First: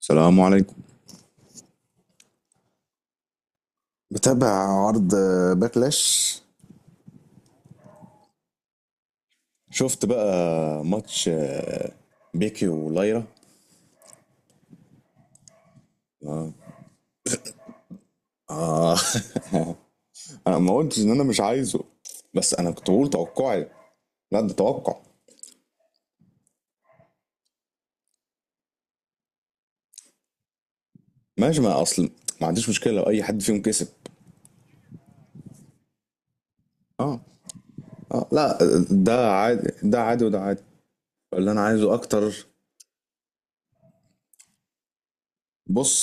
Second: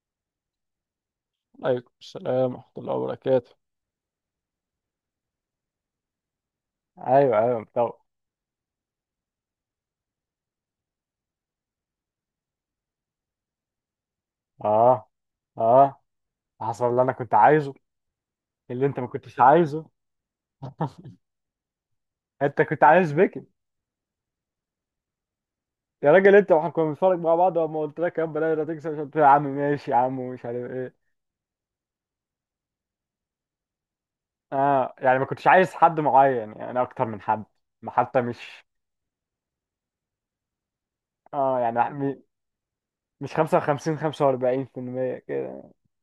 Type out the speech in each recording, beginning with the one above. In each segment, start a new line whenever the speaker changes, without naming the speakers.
السلام عليكم.
عليكم السلام ورحمة الله وبركاته.
متابع عرض باكلاش.
ايوه ايوه طبعا.
شفت بقى ماتش بيكي ولايرا.
اه اه، حصل اللي انا كنت عايزه. اللي
آه.
انت ما كنتش عايزه.
انا ما قلتش ان انا مش عايزه، بس
انت
انا
كنت
كنت بقول
عايز بيكي.
توقعي. لا ده توقع.
يا راجل انت، واحنا كنا بنتفرج مع بعض لما قلت لك يا بلاش لا تكسب، مش قلت لي يا عم ماشي يا عم ومش عارف ايه؟
ماشي، ما اصل ما عنديش مشكله لو اي حد فيهم كسب.
اه يعني ما كنتش عايز حد معين يعني اكتر
اه،
من حد. ما حتى
اه لا،
مش.
ده عادي ده عادي وده عادي. اللي
اه
انا
يعني
عايزه
م-
اكتر.
مش 55 45% كده.
بص،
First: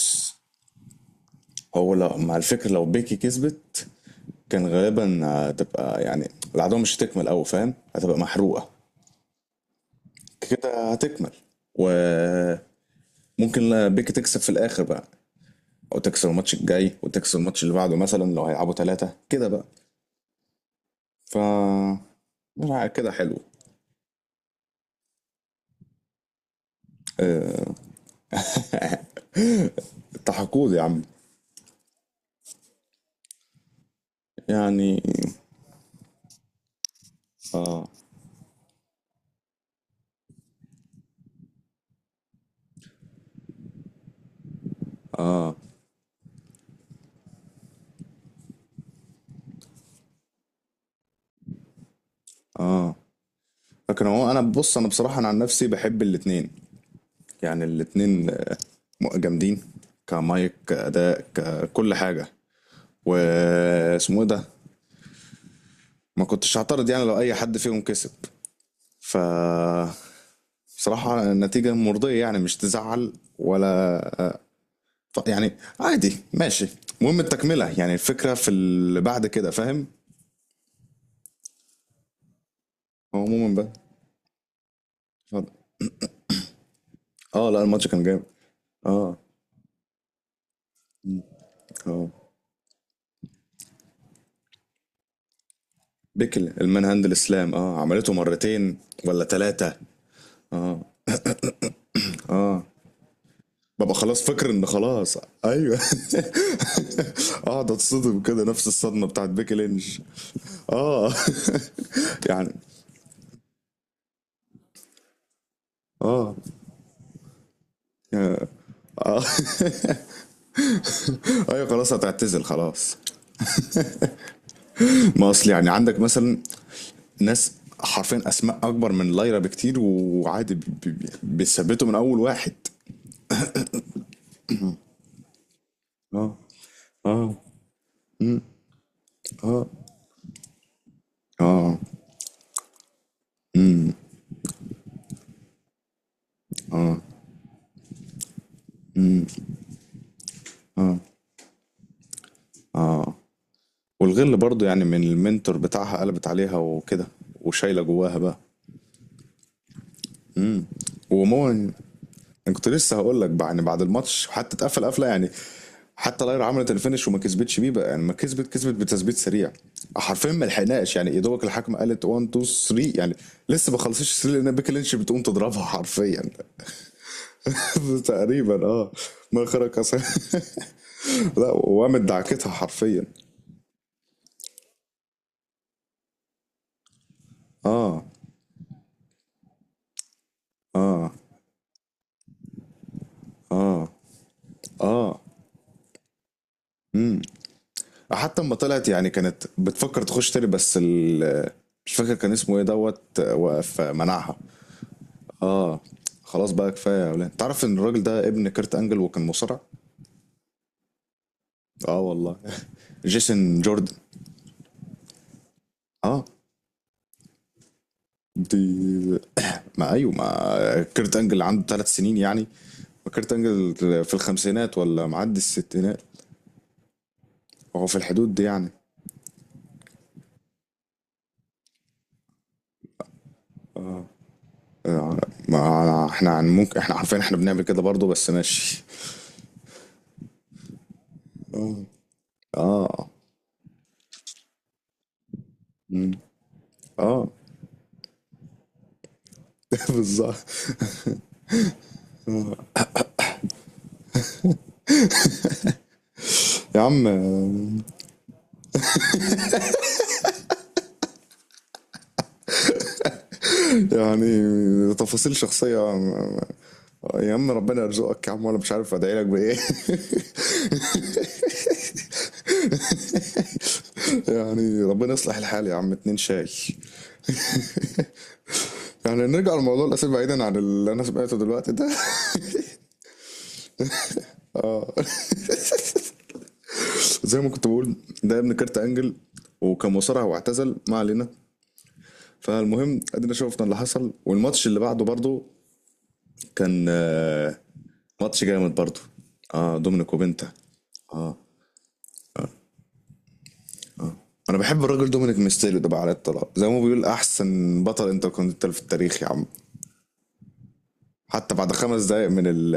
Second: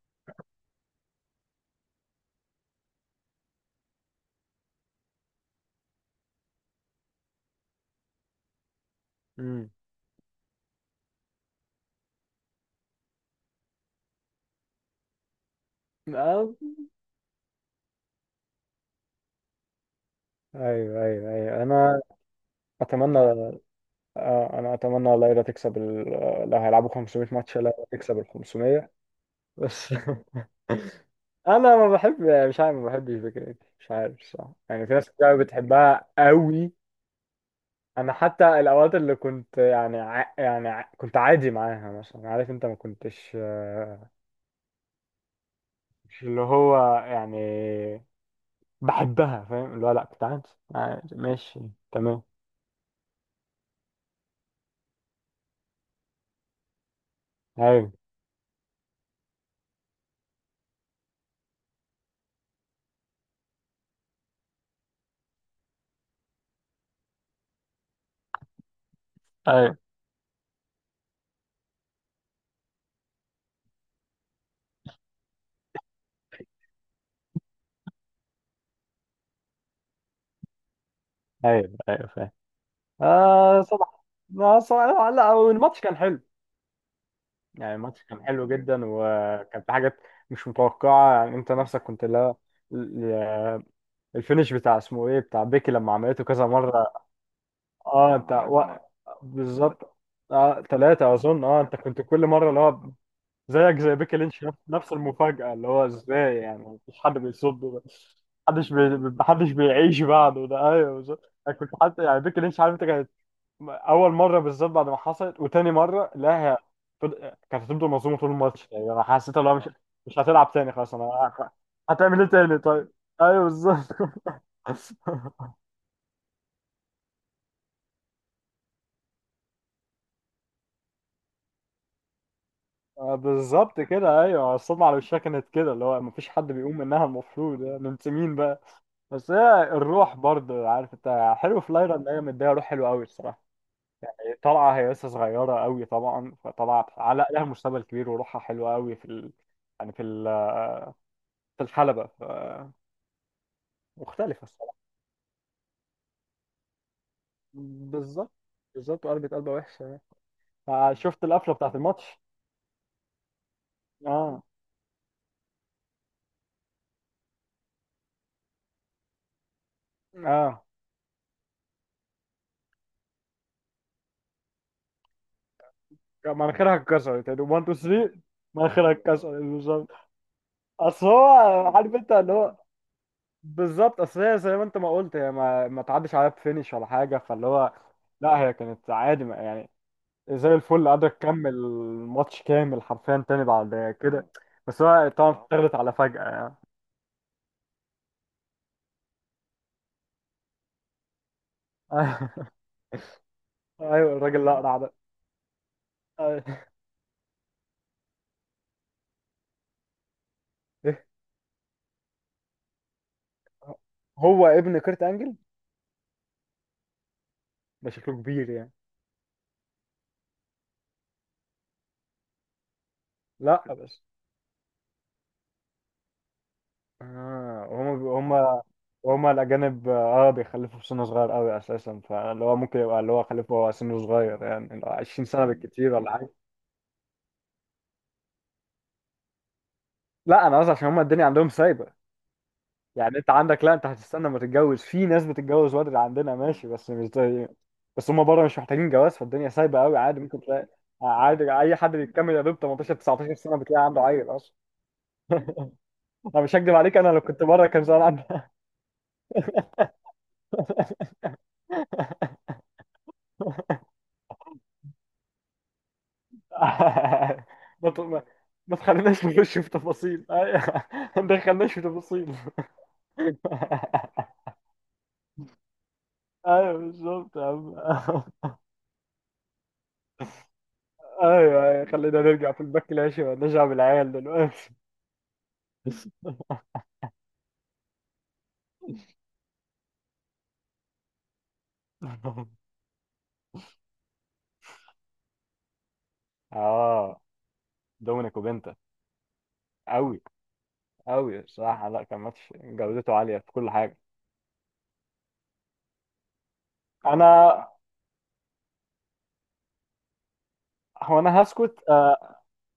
هو لو مع الفكره لو بيكي كسبت كان غالبا هتبقى يعني العداوه مش هتكمل قوي، فاهم؟ هتبقى محروقه.
امم
كده هتكمل، وممكن بيك تكسب في الاخر بقى، او تكسب
آه.
الماتش الجاي وتكسب الماتش اللي بعده مثلا لو هيلعبوا ثلاثة كده بقى.
ايوه ايوه
ف
ايوه انا
لا، كده
اتمنى.
حلو.
انا اتمنى والله لا تكسب ال... آه، لو هيلعبوا 500 ماتش لا تكسب ال 500 بس.
التحقود يا عم.
انا ما بحب، مش عارف، ما بحبش فكرة، مش عارف صح. يعني في
يعني
ناس كتير أوي بتحبها قوي.
اه.
انا حتى الاوقات اللي كنت يعني كنت عادي معاها مثلا، عارف انت ما كنتش.
اه،
مش اللي هو يعني بحبها، فاهم؟ اللي هو لا، كنت عادي. عادي، ماشي، تمام.
اه لكن هو، انا بص، انا بصراحة انا عن نفسي بحب الاتنين. يعني
ايوه
الاتنين جامدين كمايك كأداء ككل حاجة. واسمه ايه ده؟ ما كنتش هعترض يعني لو اي حد فيهم كسب. ف
ايوه
بصراحة نتيجة مرضية، يعني مش تزعل ولا يعني، عادي ماشي. المهم التكملة، يعني الفكرة في اللي بعد كده، فاهم؟
ايوه ايوه، فاهم.
هو عموما
آه
بقى
صباح ما صباح. لا
اتفضل.
لا، الماتش كان حلو.
اه لا،
يعني
الماتش كان
الماتش
جامد.
كان حلو جدا
اه
وكان في حاجات مش متوقعة، يعني انت نفسك كنت
اه،
لا. ال- الفينش بتاع اسمه ايه بتاع بيكي لما عملته كذا
بيكل المان
مرة.
هاند الاسلام، اه عملته
اه، انت ثلاث
مرتين
مرات.
ولا ثلاثة.
بالظبط. اه،
اه
ثلاثة اظن. اه، انت كنت كل مرة اللي
اه،
هو زيك
ببقى
زي بيكي
خلاص
لينش،
فاكر
نفس
ان
نفس
خلاص.
المفاجأة، اللي
ايوه،
هو ازاي يعني، مفيش حد
اقعد
بيصده ده.
اتصدم كده نفس الصدمة بتاعت
محدش
بيكي لينش.
بيعيش بعده ده. ايوه
اه
بالظبط. انا كنت حتى يعني بيكي
يعني
لينش، عارف انت، اول مره بالظبط بعد ما حصلت، وتاني مره
اه.
لا، هي فض- كانت هتفضل مظلومه طول الماتش. يعني انا
اه
حسيت، لو مش هتلعب تاني خلاص، انا
ايوه خلاص
هتعمل ايه
هتعتزل
تاني طيب.
خلاص.
ايوه بالظبط.
ما اصل يعني عندك مثلا ناس حرفيا اسماء اكبر من لايرا بكتير وعادي، بيثبتوا من اول واحد.
بالظبط كده. ايوه، الصدمه على وشها كانت كده، اللي هو
اه،
مفيش حد بيقوم منها،
اه،
المفروض يعني انت مين بقى. بس هي
اه،
الروح برضه، عارف انت، حلو في
اه،
لايرا ان هي مديها روح حلوه قوي الصراحه. هي طالعه، هي لسه صغيره قوي طبعا، فطلعت
اه،
علق لها مستقبل كبير وروحها حلوه قوي في ال... يعني في ال...
اه.
في الحلبه،
اه، والغل
مختلفة
برضو
الصراحة.
يعني من المنتور بتاعها قلبت عليها وكده، وشايله جواها
بالظبط
بقى.
بالظبط، وقلبت قلبة وحشة. يعني شفت القفلة
ومون،
بتاعت الماتش.
انا كنت لسه هقول لك يعني بعد الماتش
اه
حتى اتقفل قفله، يعني حتى لاير عملت الفينش وما كسبتش بيه بقى، يعني ما كسبت، كسبت بتثبيت سريع. حرفيا ما
اه،
لحقناش يعني، يا دوبك الحكم قالت 1 2 3 يعني. لسه ما خلصتش 3 لان بيكي لينش بتقوم تضربها حرفيا.
مناخيرها اتكسرت يعني 1 2 3،
تقريبا اه.
مناخيرها اتكسرت
ما خرج
بالظبط.
أصلاً.
اصل هو،
لا،
عارف
وقامت
انت اللي
دعكتها
هو،
حرفيا.
بالظبط. اصل هي زي ما انت ما قلت، هي ما تعدش عليها بفينش ولا حاجة، فاللي هو
اه،
لا، هي كانت عادي يعني زي الفل، قادرة
اه،
تكمل الماتش كامل حرفيا تاني
اه،
بعد كده، بس هو
اه.
طبعا اتغلت على فجأة يعني.
امم حتى اما طلعت يعني كانت بتفكر تخش تاني، بس مش فاكر كان اسمه ايه، دوت وقف
ايوه،
منعها.
الراجل الاقرع ده.
اه،
أيوة.
خلاص بقى كفايه يا اولاد. تعرف ان الراجل ده ابن كيرت انجل وكان مصارع؟ اه والله، جيسون جوردن.
هو ابن كيرت انجل،
اه،
ده شكله كبير
دي
يعني.
ما ايوه، ما كيرت انجل عنده ثلاث سنين يعني. ما كيرت
لا
انجل
بس،
في الخمسينات ولا معدي الستينات.
اه،
هو في الحدود
وهم
دي
هم
يعني.
هم الاجانب، اه، بيخلفوا في سن صغير قوي اساسا، فاللي هو ممكن يبقى اللي هو خلفه وهو سنه صغير، يعني اللي هو
آه،
20 سنه بالكتير
ما
ولا
احنا
حاجه.
عن ممكن، احنا عارفين احنا بنعمل كده برضه، بس ماشي.
لا، انا قصدي عشان هم الدنيا عندهم
اه،
سايبه.
اه،
يعني انت عندك، لا، انت هتستنى ما تتجوز. في ناس بتتجوز بدري
مم.
عندنا، ماشي، بس مش
اه
زي. بس هم بره مش محتاجين جواز، فالدنيا سايبه قوي. عادي، ممكن
بالظبط
تلاقي عادي اي حد بيكمل يا دوب 18 19 سنه بتلاقي عنده عيل اصلا. انا مش هكدب
يا
عليك،
عم.
انا لو كنت بره كان زمان عندي.
يعني تفاصيل شخصية؟ يا عم ربنا
ما ت- ما
يرزقك يا عم، وانا مش
ما
عارف ادعي لك
تخليناش
بايه
نخش في تفاصيل، ايوه. ما تدخلناش في تفاصيل.
يعني ربنا يصلح الحال يا عم. اتنين شاي.
ايوه بالظبط يا عم.
يعني نرجع لموضوع الاسئله بعيدا عن اللي انا سمعته
ايوه
دلوقتي
ايوه،
ده.
خلينا نرجع في الباك العشي ونرجع بالعيال دلوقتي.
زي ما كنت بقول، ده ابن كارت انجل وكان مصارع واعتزل، ما علينا. فالمهم ادينا شفنا اللي حصل، والماتش اللي بعده برضه كان
اه، دومينيك
ماتش جامد
وبنتا،
برضه. اه دومينيك
قوي
وبنتا. اه
قوي بصراحه. لا، كان ماتش جودته عاليه في كل حاجه.
انا بحب الراجل دومينيك ميستيريو ده بقى على الطلاق. زي ما هو بيقول،
انا
احسن بطل انتركونتيننتال في التاريخ يا عم.
انا
حتى بعد
هسكت.
خمس دقايق من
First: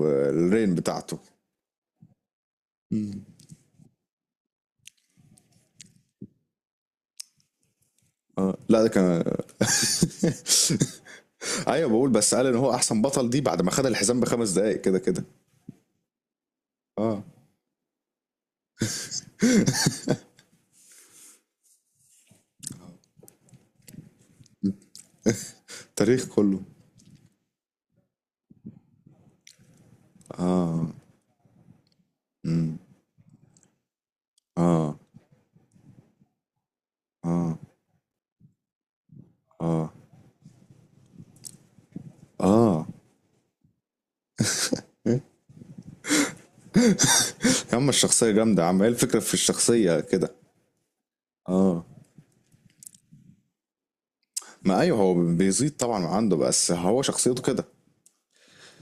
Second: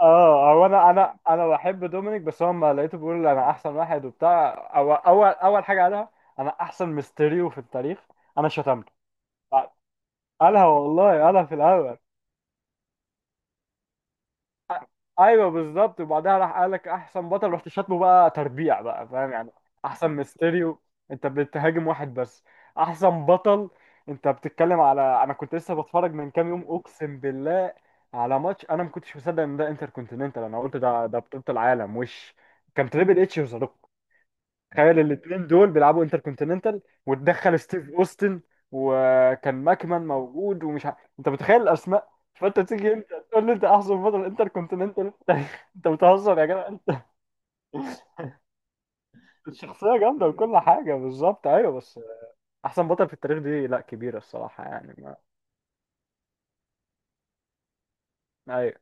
اه، هو انا انا
بتاعته.
انا بحب دومينيك، بس هو لما لقيته
مم.
بيقول انا احسن واحد وبتاع، اول اول اول حاجه قالها انا احسن ميستيريو في التاريخ، انا
اه لا، ده
شتمته.
كان
قالها والله، قالها في
ايوه
الاول.
بقول، بس قال ان هو احسن بطل دي بعد ما خد الحزام بخمس دقايق كده كده.
ايوه بالظبط، وبعدها راح قال لك
اه
احسن بطل، رحت شاتمه بقى تربيع بقى، فاهم يعني؟ احسن ميستيريو، انت بتهاجم واحد بس. احسن بطل، انت بتتكلم على، انا كنت لسه بتفرج
تاريخ
من كام
كله.
يوم، اقسم بالله، على ماتش انا ما كنتش مصدق ان ده انتر كونتيننتال، انا قلت
اه،
ده بطولة العالم وش،
امم
كان تريبل اتش وذا.
اه،
تخيل الاثنين دول بيلعبوا انتركونتيننتال
اه،
وتدخل ستيف اوستن، وكان
اه.
ماكمان موجود، ومش انت متخيل الاسماء. فانت
اه
تيجي انت تقول لي انت احسن بطل انتركونتيننتال في التاريخ، انت بتهزر يا جدع انت.
يا عم الشخصيه جامده يا عم. ايه الفكره في
الشخصيه
الشخصيه
جامده
كده؟
وكل حاجه، بالظبط، ايوه،
اه،
بس احسن بطل في التاريخ دي لا، كبيره الصراحه
ما
يعني
ايوه هو
ما...
بيزيد طبعا من عنده، بس هو شخصيته كده
ايوه،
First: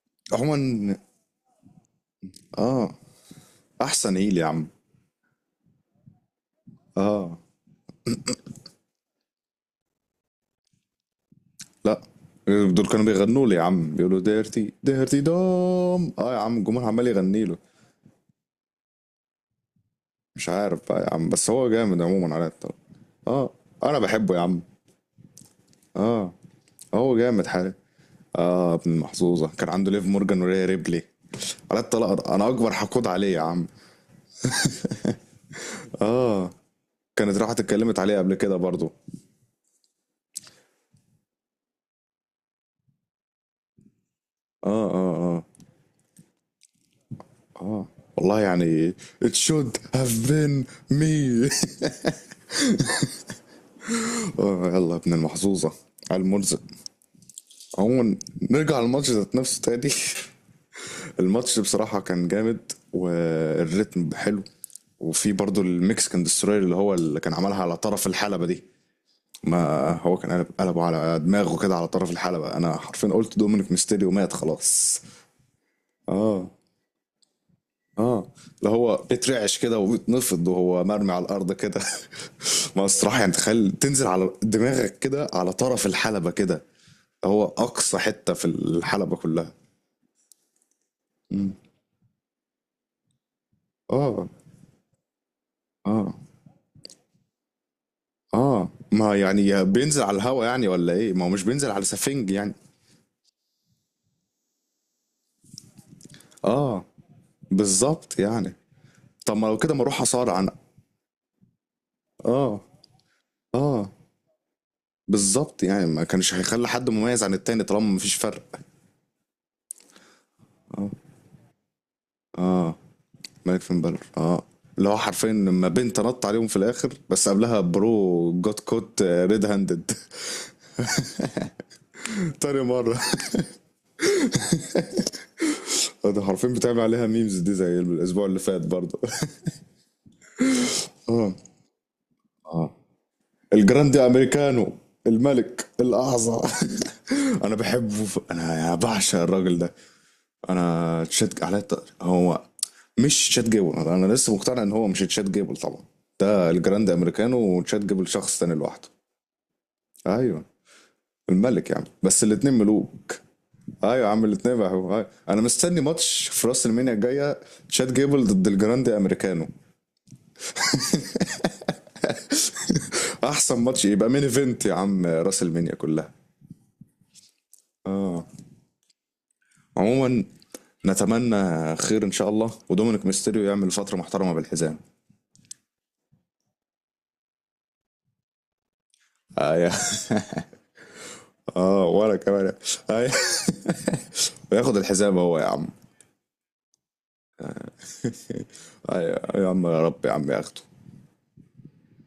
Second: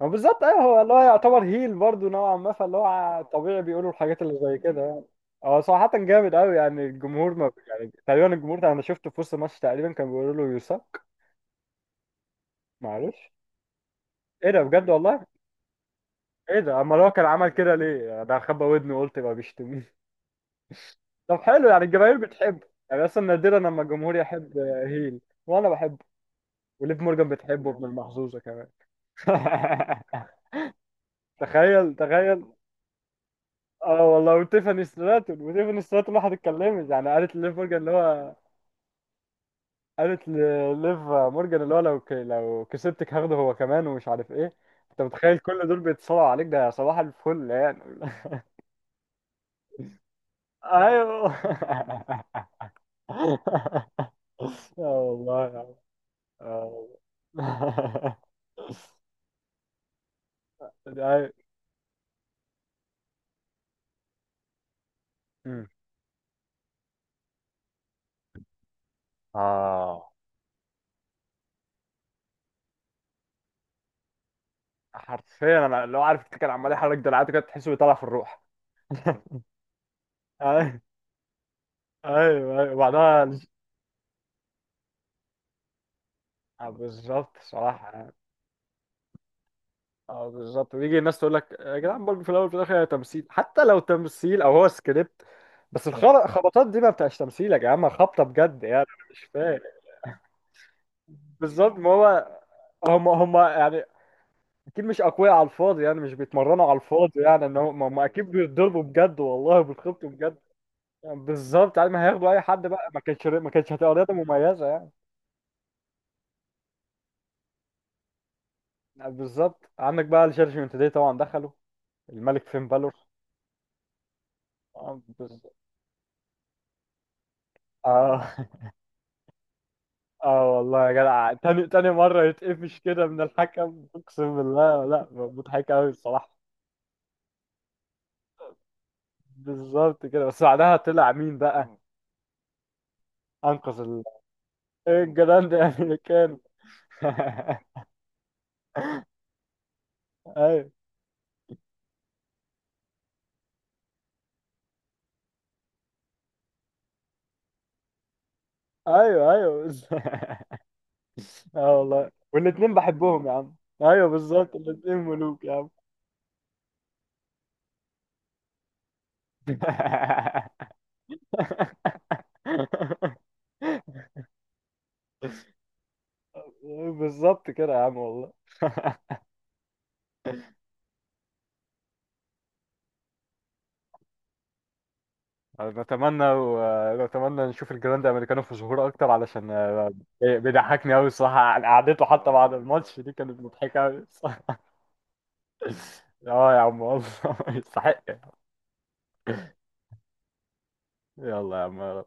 ما بالظبط، ايوه، هو اللي
عموما.
هو يعتبر هيل برضه نوعا ما، فاللي
اه
هو طبيعي بيقولوا
احسن
الحاجات
ايه
اللي
يا
زي
عم.
كده يعني. هو صراحة جامد قوي، يعني الجمهور،
اه
ما يعني، تقريبا الجمهور انا شفته في وسط الماتش تقريبا كان بيقولوا له يوسك.
لا، دول كانوا
معلش،
بيغنوا لي يا عم، بيقولوا
ايه ده
ديرتي
بجد
ديرتي
والله،
دوم. اه يا عم
ايه ده،
الجمهور
امال
عمال
هو كان
يغني
عمل
له.
كده ليه؟ يعني ده خبى ودني، قلت بقى بيشتمني.
مش عارف بقى يا عم،
طب
بس هو
حلو، يعني
جامد
الجماهير
عموما على
بتحب،
الطرب.
يعني اصلا
اه
نادرا لما
انا
الجمهور
بحبه يا
يحب
عم.
هيل. وانا بحبه.
اه،
وليف
هو
مورجان
جامد
بتحبه،
حالي.
ابن المحظوظة كمان.
اه ابن المحظوظه كان عنده ليف مورجان وريا ريبلي. على
تخيل
الطلاق
تخيل.
انا اكبر حقود عليه يا عم.
اه والله، وتيفاني ستراتون راحت
اه
اتكلمت يعني،
كانت راحت اتكلمت عليه قبل كده برضو.
قالت لليف مورجان اللي هو، لو لو كسبتك هاخده هو كمان ومش عارف ايه.
اه،
انت
اه،
متخيل
اه،
كل دول بيتصارعوا عليك؟ ده صباح الفل يعني.
اه والله يعني it should have been
ايوه.
me اه
اه
يلا يا ابن
والله يا
المحظوظة
عم.
على المرزق.
اه والله.
عموما نرجع للماتش ذات نفسه تاني.
ده-
الماتش بصراحة كان جامد والريتم حلو. وفي برضو
مم.
المكسيكان دستروير اللي هو اللي كان عملها على طرف الحلبة دي. ما
اه،
هو كان قلب قلبه على دماغه كده على طرف الحلبة، انا حرفيا قلت دومينيك ميستيريو مات خلاص.
حرفيا انا لو عارف،
اه،
كان عمال يحرك دراعاته كده، تحسه بيطلع في
اه،
الروح.
اللي هو بيترعش كده وبيتنفض
ايوه
وهو مرمي على الارض كده.
ايوه ايوه،
ما الصراحة يعني
وبعدها
تخيل تنزل على دماغك كده على طرف الحلبة كده.
بالظبط
هو اقصى
صراحة.
حته في الحلبه كلها.
اه بالظبط، بيجي الناس تقول
مم.
لك يا جدعان، برضه في الاول وفي الاخر هي تمثيل، حتى لو
اه،
تمثيل او هو سكريبت، بس
اه،
الخبطات دي ما بتبقاش تمثيل يا جماعه، خبطه بجد
اه،
يعني، أنا
ما
مش فاهم.
يعني بينزل على الهوا يعني ولا ايه، ما هو مش بينزل
بالظبط،
على
ما هو،
سفنج يعني.
هم يعني اكيد مش اقوياء على الفاضي، يعني مش بيتمرنوا على
اه
الفاضي، يعني ان هم
بالظبط
اكيد
يعني.
بيتضربوا بجد
طب ما لو
والله،
كده ما اروح
بيتخبطوا بجد،
اصارع انا؟
يعني بالظبط. يعني ما هياخدوا اي
اه،
حد بقى، ما كانتش
اه
هتبقى رياضه مميزه يعني.
بالظبط يعني. ما كانش هيخلي حد مميز عن التاني طالما مفيش فرق.
يعني بالظبط، عندك بقى الجادجمنت
اه،
داي طبعا دخلوا، الملك فين
اه،
بالور.
ملك فين بالور اه. اللي هو
اه
حرفيا
بالظبط.
لما بنت نط عليهم في الاخر، بس قبلها برو
اه
جوت كوت ريد هاندد.
اه والله يا جدع، تاني تاني مرة
تاني
يتقفش
مره.
كده من الحكم، اقسم بالله، لا مضحك قوي
ده
الصراحة.
حرفيا بتعمل عليها ميمز دي زي الاسبوع اللي فات برضه.
بالظبط كده، بس بعدها طلع
اه،
مين بقى،
اه
انقذ
الجراندي امريكانو.
إيه الجدعان ده،
الملك
يعني اللي كان.
الاعظم انا بحبه انا بعشق الراجل ده.
ايوه
انا تشات على هو مش تشات جيبل، انا لسه مقتنع ان هو مش تشات جيبل طبعا. ده الجراند امريكانو، وتشات جيبل شخص تاني لوحده.
ايوه ايوه
ايوه الملك يا
اه
عم،
والله،
بس الاتنين
والاتنين
ملوك.
بحبهم يا عم،
ايوه يا
ايوه
عم
بالظبط،
الاتنين بقى.
الاتنين
أيوة. انا
ملوك يا عم.
مستني ماتش في راس المينيا الجايه، تشات جيبل ضد الجراند امريكانو. احسن ماتش يبقى مين ايفنت يا عم راس المينيا كلها.
بالظبط كده يا عم
آه.
والله.
عموما نتمنى خير ان شاء الله، ودومينيك ميستيريو يعمل فتره محترمه بالحزام.
بتمنى بتمنى نشوف الجراند امريكانو في ظهور اكتر، علشان
اه يا
بيضحكني قوي الصراحه، يعني
اه
قعدته
وانا
حتى
كمان.
بعد
آه
الماتش
يا-
دي كانت مضحكه قوي الصراحة.
وياخد الحزام هو يا عم.
اه يا عم والله. يستحق.
آه يا، آه يا عم يا رب يا عم ياخده.
يلا يا عم.